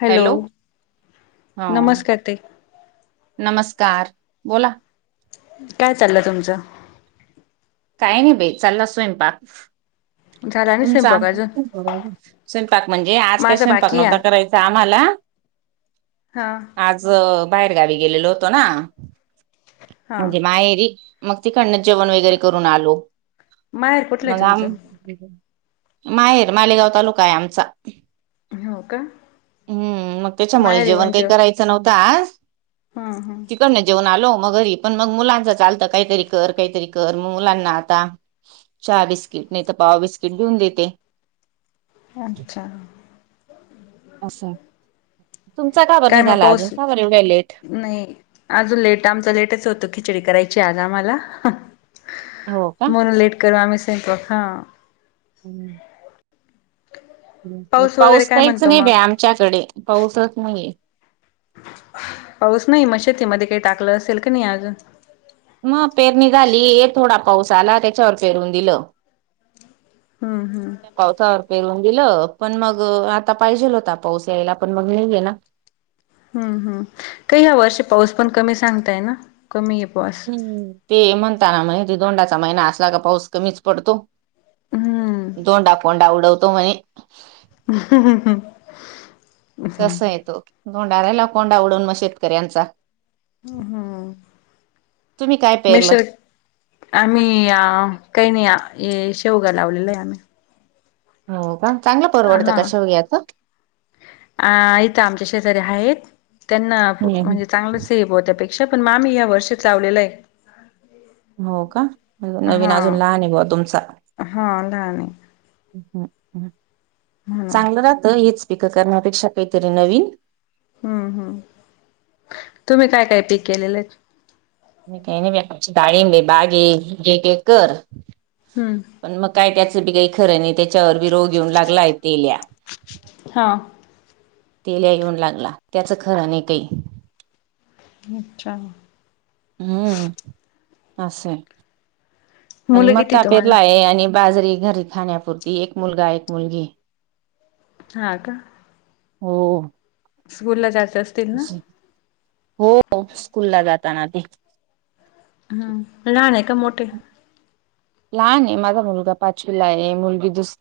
Hello, हा नमस्कार ताई. नमस्कार बोला. काय चाललं तुमचं? काही नाही बाई चालला स्वयंपाक. झाला नाही तुमच स्वयंपाक अजून [unintelligible] स्वयंपाक म्हणजे आज काही माझं स्वयंपाक बाकी नव्हता आहे करायचा आम्हाला हां. बाहेरगावी गेलेलो होतो ना हा म्हणजे माहेरी. मग तिकडनचं जेवण वगैरे करून आलो. माहेर कुठलं आहे मग आम् तुमचं माहेर मालेगाव तालुका आहे आमचा. हो का हम्म, मग त्याच्यामुळे माहेर आहे जेवण काही कोणचं करायचं नव्हता आज हां हां तीकडणच जेवून आलो मग घरी पण मग मुलांच चालतं काहीतरी कर काहीतरी कर मग मुलांना आता चहा बिस्किट नाही तर पावा बिस्किट देऊन देते. अच्छा, असं तुमचा का बरं काय नाही मग झाला अजून पाऊस का बरं एवढ्या लेट? नाही. अजून लेट आमचा लेटच होतो खिचडी करायची आज आम्हाला हो का? म्हणून लेट केरु आम्ही स्वयंपाक हा. हम्म वगैरे पाऊस काय काहीच म्हणतो नाही बी मग आमच्याकडे पाऊसच नाहीये. पाऊस नाही मग शतीमध्येध्ये काही टाकलं असेल का नाही अजून? मग पेरणी झाली थोडा पाऊस आला त्याच्यावर पेरून दिलं. हम्म हम्म पावसावर पेरून गेलं पण मग आता पाहिजेल होता पाऊस यायला पण मग नाही हे ना. हम्म हम् काही ह्या वर्षी पाऊस पण कमी सांगताय ना कमी आहे पाऊस. ते म्हणता ना म्हणे दोंडाचा महिना असला का पाऊस कमीच पडतो. हम्म दोंडा फोंडा उडवतो म्हणे, [unintelligible] तस आहेे तो धोंडाार्याला कोंडा उडवून मग शेतकऱ्यांचा. हम्म तुम्ही काय पेरलं? मेशर आम्ही काही नाही शेवगा लावलेलं आहे आम्ही. हो का चांग परवडतं का हा शेवग्याच? अ इथ आमच्या शेजऱ्या आहेत त्यांना हम्म हम्म. म्हणजे चांगलं से [unintelligible] ब हो त्या्यापेक्षा पण मा मी या वर्षी लावलेलं आहे. हो का, नवीन हा अजून लहान बा तुमचा हा लहान आहे म्हणून चांगलं राहत, हेच पिकं करण्यापेक्षा काहीतरी नवीन हम्म हम्म, तुम्ही काय काय पीक केलेलं? ी काही नाही ब डाळिंब बागे जे एक ऐकर हम्म पण मग काय त्याच बी काही खरं नाही, त्याच्यावर बी रोग येऊन लागलाय तेल्या हा तेल्या येऊन लागला, त्याचं खर नाही काही खूप छान हम्म असंय, आणि मुलं मग किती का तुम्हाला पेरला आहे आणि बाजरी घरी खाण्यापुरती, एक मुलगा एक मुलगी. हा का हो स्कूल ला जात अस हो, स्कूल ला जाताना ते हम्म, लहान आहे का मोटे? लहान आहे, माझा मुलगा पाचवीला आहे, मुलगी दुस-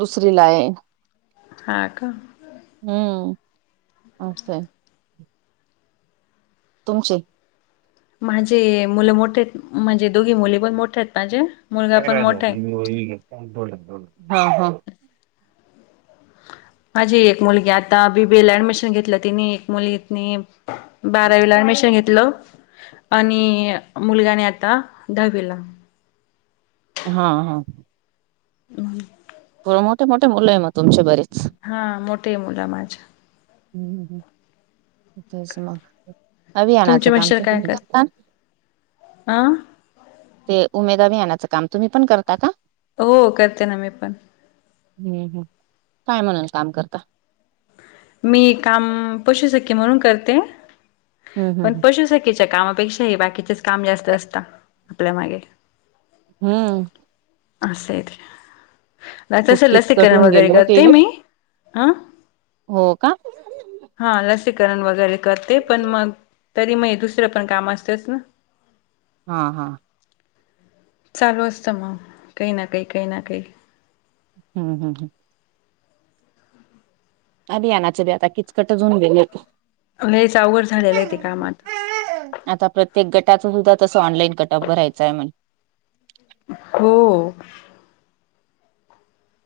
दुसरी ला आहे. हा का हम्म, असंय. तुमचे माझे मुलं मोठे आहेत, म्हणजे दोघी मुली पण मोठे आहेत माझे [unintelligible] मुलगा पण मोठा आहे. हाहा माझी एक मुलगी आता बी बी ए ला ऍडमिशन घेतलं तिने, एक मुलीनी बारावीला ऍडमिशन घेतलं. आणि मुलगा आणि आता दहावीला. हा हा [inaudible] मुलं मोठे- मोठे मुलं आहे मग तुमचे बरेच. हा मोटे आहे मुलं माझी. तुमचे [unintelligible] आ ते उमेदा आभियानाचं काम तुम्ही पण करता का? हो करते ना मी पण. हम्म हम्, काय म्हणून काम करता? मी काम पशुसखी म्हणून करते. हम् पण हम् पशुसखीच्या कामापेक्षा बाकीचेच काम जास्त असता, आपल्या मागे. हम्म. असं आहे ते, खूप नाहीतसं किचकट लसीकरण होऊन वगैरे गेले हो ते करते बी. मी, ह हो का? हा लसीकरण वगैरे करते पण मग, तरी मग दुसरं पण काम असतंच ना. हा हा. चालू असतं मग, काही ना काही, काही ना काही. हम हम हम. अभियानाचे बी आता किचकट होऊन गेले. लईच अवघड झालेलाय ते काम आता. आता प्रत्येक गटाचं सुद्धा तसं ऑलाईन कटअप भरायचंय म्हण. हो.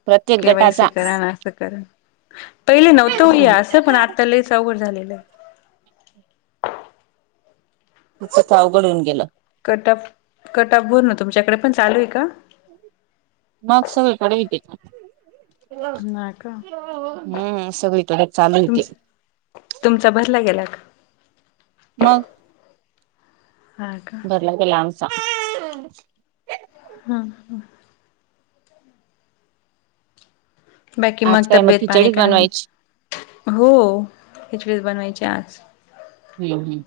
प्रत्येक के वाय सी गटाचा करा न असं करा, पहिले नव्हतं ओ ये असं पण आता लयच अवघड झालेलय. पच अवघड होऊन गेलं. कटफ कटफ भरनं तुमच्याकडे पण चालूय का? मग सगळीकडेय ते. हा का हम्म सगळीकडेच चालूय तुम ते. तुमचा भरला गेला का? मग. हा का? [unintelligible] लामचा. हा हा. बाकी आज मग काय तब्येत पाणी खिचडीच काय बनवायची. म्हणता? हो [unintelligible] बनवायचे आज. हम्म हम्म.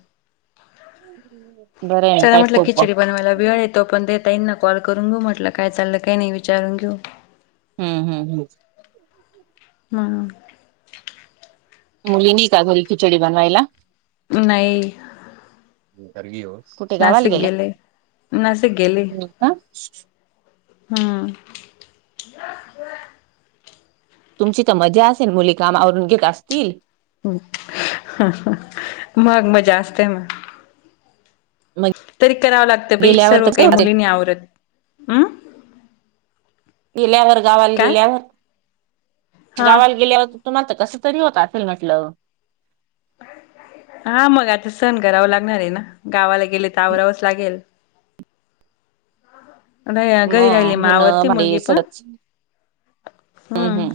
चला म्हटलं खिचडी बनवायला वेळय तो पण ताईंना कॉल करून घेऊ म्हटलं काय चाललं काय नाइ? विचारून घेऊ. हम्म हम्म हम्. हम्म. मुली नीइ का घरी खिचडी बनवायला? नाई. [inaudible] नाशिक गेलं नाशिक गेलं. का? हम्म. तुमची तर मज्जा असेल मुली काम आवरून घेत असतील. मग मजा असते ना. मग तरी करावं लागतं बाई गेल्यावर सर्व काही तर मुली नई आवरत. अम्. गेल्यावर गावाला काय गेल्यावर हा. गावाला गेल्यावर तर तुम्हाला तर कसं तरी होत असल म्हटलं. हा मग आता सण करावं लागणारय ना गावाला गेले तर आवरावच लागेल. नाही घरी राहिली मग म धुनं आवरते मुलगी भांडे पण सगळंच हम्म हम्. हम्म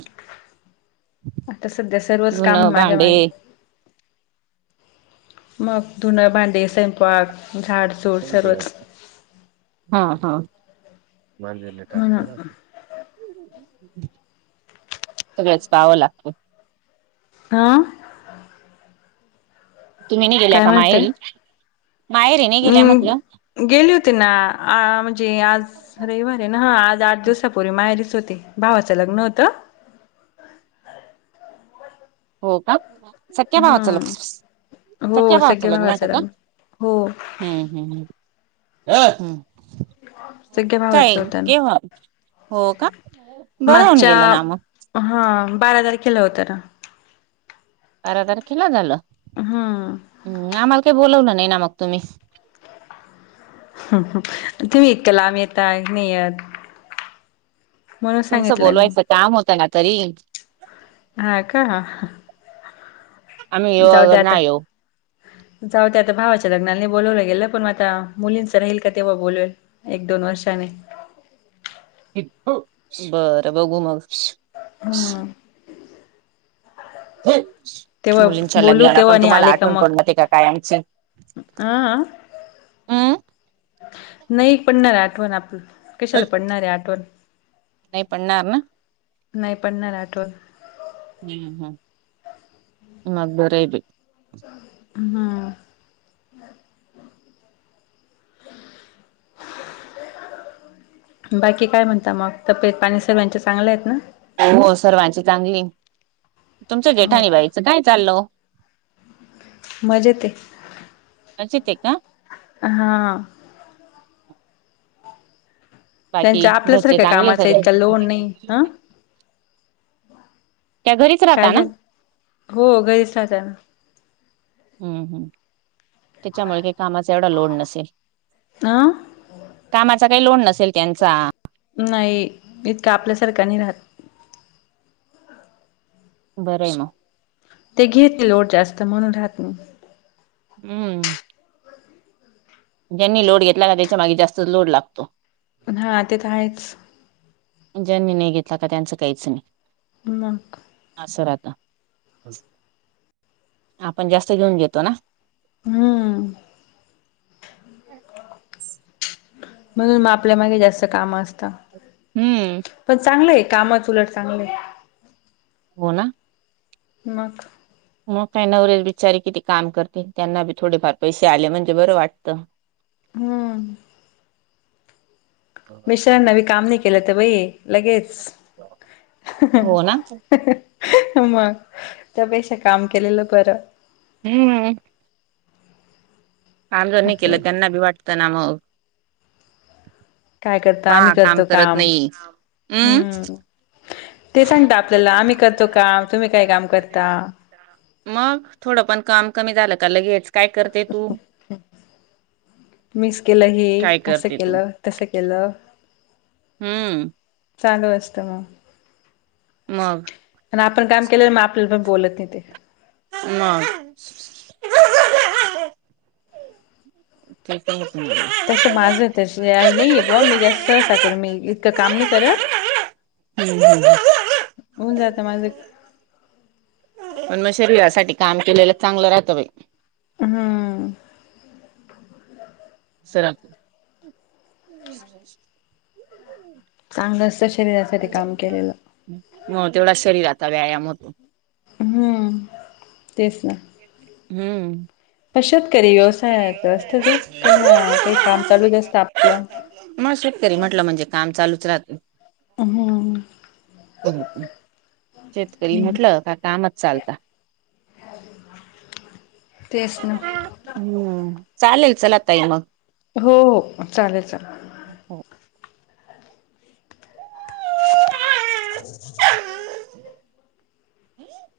आता सद्या सर्वच काम धुनं माझ्या भांडे मागे. मग धूनं, भांडी, स्वयंपाक, झाड हां हां. म्हणून सगळच पावं लागतं. आं. तुम्ही निइ गेल्या काय का म्हणते माहेरी? माहेरी नाही गेल्या अम् म्हटलं? गेली होती ना, आ म्हणजे आज रविवारीे ना हा आज आठ दिवसापूर्वी माहेरीच होते भावाचं लग्न होतं. हो का सख्या भावाचं ल हम्म सख्खा हो भावाचं सग्या लग्नं होतं का? लग्न हो हम्म हम् हम्म. [inaudible] काय भावाचं होतं ना केव्हा? हो का? बरं होऊन मागच्या गेलं ना मग. हा बारा तारखेला होतं ना. बारा तारखेला झालं. हा.. हम्म आम्हाला काही बोलावलं नाही ना मग तुम्ही. तुम्ही इतकं लांब येता नाहीयत.. तुमचं बोलवायचं काम होतं ना तरी.. हा का? आम्ही येऊ अगर नाही येऊ.. जाऊदे आता भावाच्या लग्नाला नाही बोलावलं गेलं, पण आता मुलींच राहील का तेव्हा बोलवेल.. एक दोन वर्षाने बरं बघू मग हम.. तेव्हा मुलींच्या बोलू लग्नाला तेव्हा पण आणि तुम्हाला आठवण पडणार का काय आमची अं हम्म नाही पडणार आठवण आपलं कशाला पडणारे आठवण? नाही पडणार ना.. नाही पडणार आठवण.. हम्म हम्म मग बरय बाई.. हम.. [unintelligible] बाकी काय म्हणता मग तब्येतपाणी सगळ्यांच्या चांगल्या आहेत ना? हो सर्वांची चांगली तुमच्या हो जेठानी का बाईचं काय चाललं ओ मजेत मजेत आहे का? हाय हा... बाकी त्यांच्या घरचे आपल्यासारख्या चांगले कामाच सगळे? इतका लोड नाही हं.. त्या घरीच काय राहता ना.. झालं हो घरीच राहत्या.. हम्म हम्.. त्याच्यामुळे हे कामाचा एवढा लोड नसेल.. आं? कामाचा काही लोड नसेल त्यांचा.. नाही इतकं आपल्यासारखा नाही राहत.. बरंय आहे म ते घेत नाही जास्त लोड म्हणून राहत नाही.. हम्म.. ज्यांनी लोड घेतला का त्याच्या माग जास्तच लोड लागतो.. हा ते तर आहेच.. ज्यांनी नाही घेतला का त्यांचं काहीच नाही.. मंग? असं राहत, आता आपण जास्त घेऊन घेतो ना.. हम्म. म्हणून मग आपल्या मागे जास्त काम असत. हम्म. पण चांगलंय कामच उलट चांगलंय. हो ना? मग. मग काय नवरे बिचारे किती काम करते त्यांना बी थोडे फार पैसे आले म्हणजे बरं वाटतं. हम्म. मिश्रां नवी मी काम नाही केलं तर बई लगेच हो ना हम मग त्यापेक्षा काम केलेलं बरं. हम्म. [unintelligible] केलं आहे की त्यांना बी वाटत ना मग. काय करता आम्ही पहा काम करतो करत नाही हम्म. हम्म ते सांगता आपल्याला आम्ही करतो काम तुम्ही काय काम करता?. मग थोडं पण काम कमी झालं का लगेच काय करते तू मीच केलं हे काय असं करते तू केलं तस केलं. हम्म. चालू असत मग. मग. आणि आपण काम केलं मग आपल्याला पण बोलत नाही ते. नाही. [unintelligible] क [unintelligible] तसं माझं तस नाहीय बुवा मी जास्त सा करू मी इतकं काम नाही करत. हम् [unintelligible] होऊन जात माझं पण म शरीरासाठी काम केलेलं चांगलं राहतं बाई. हम्म. सरा चांगलं असतं शरीरासाठी काम केलेलं. हो तेवढा शरीराचा व्यायाम होतो. हम तेच ना,. हम्म. पण शेतकरी [inaudible] व्यवसायाचं असतं तो काही ना काही काम चालूच असतं आपलं. मग शेतकरी म्हटलं म्हणजे काम चालूच राहत. हम्म. शेतकरी हम्म म्हटलं का कामच चालत. तेच ना. हम्म चालेल चला ताई मग हो हो चालेल-चालेल. [unintelligible] हम [inaudible]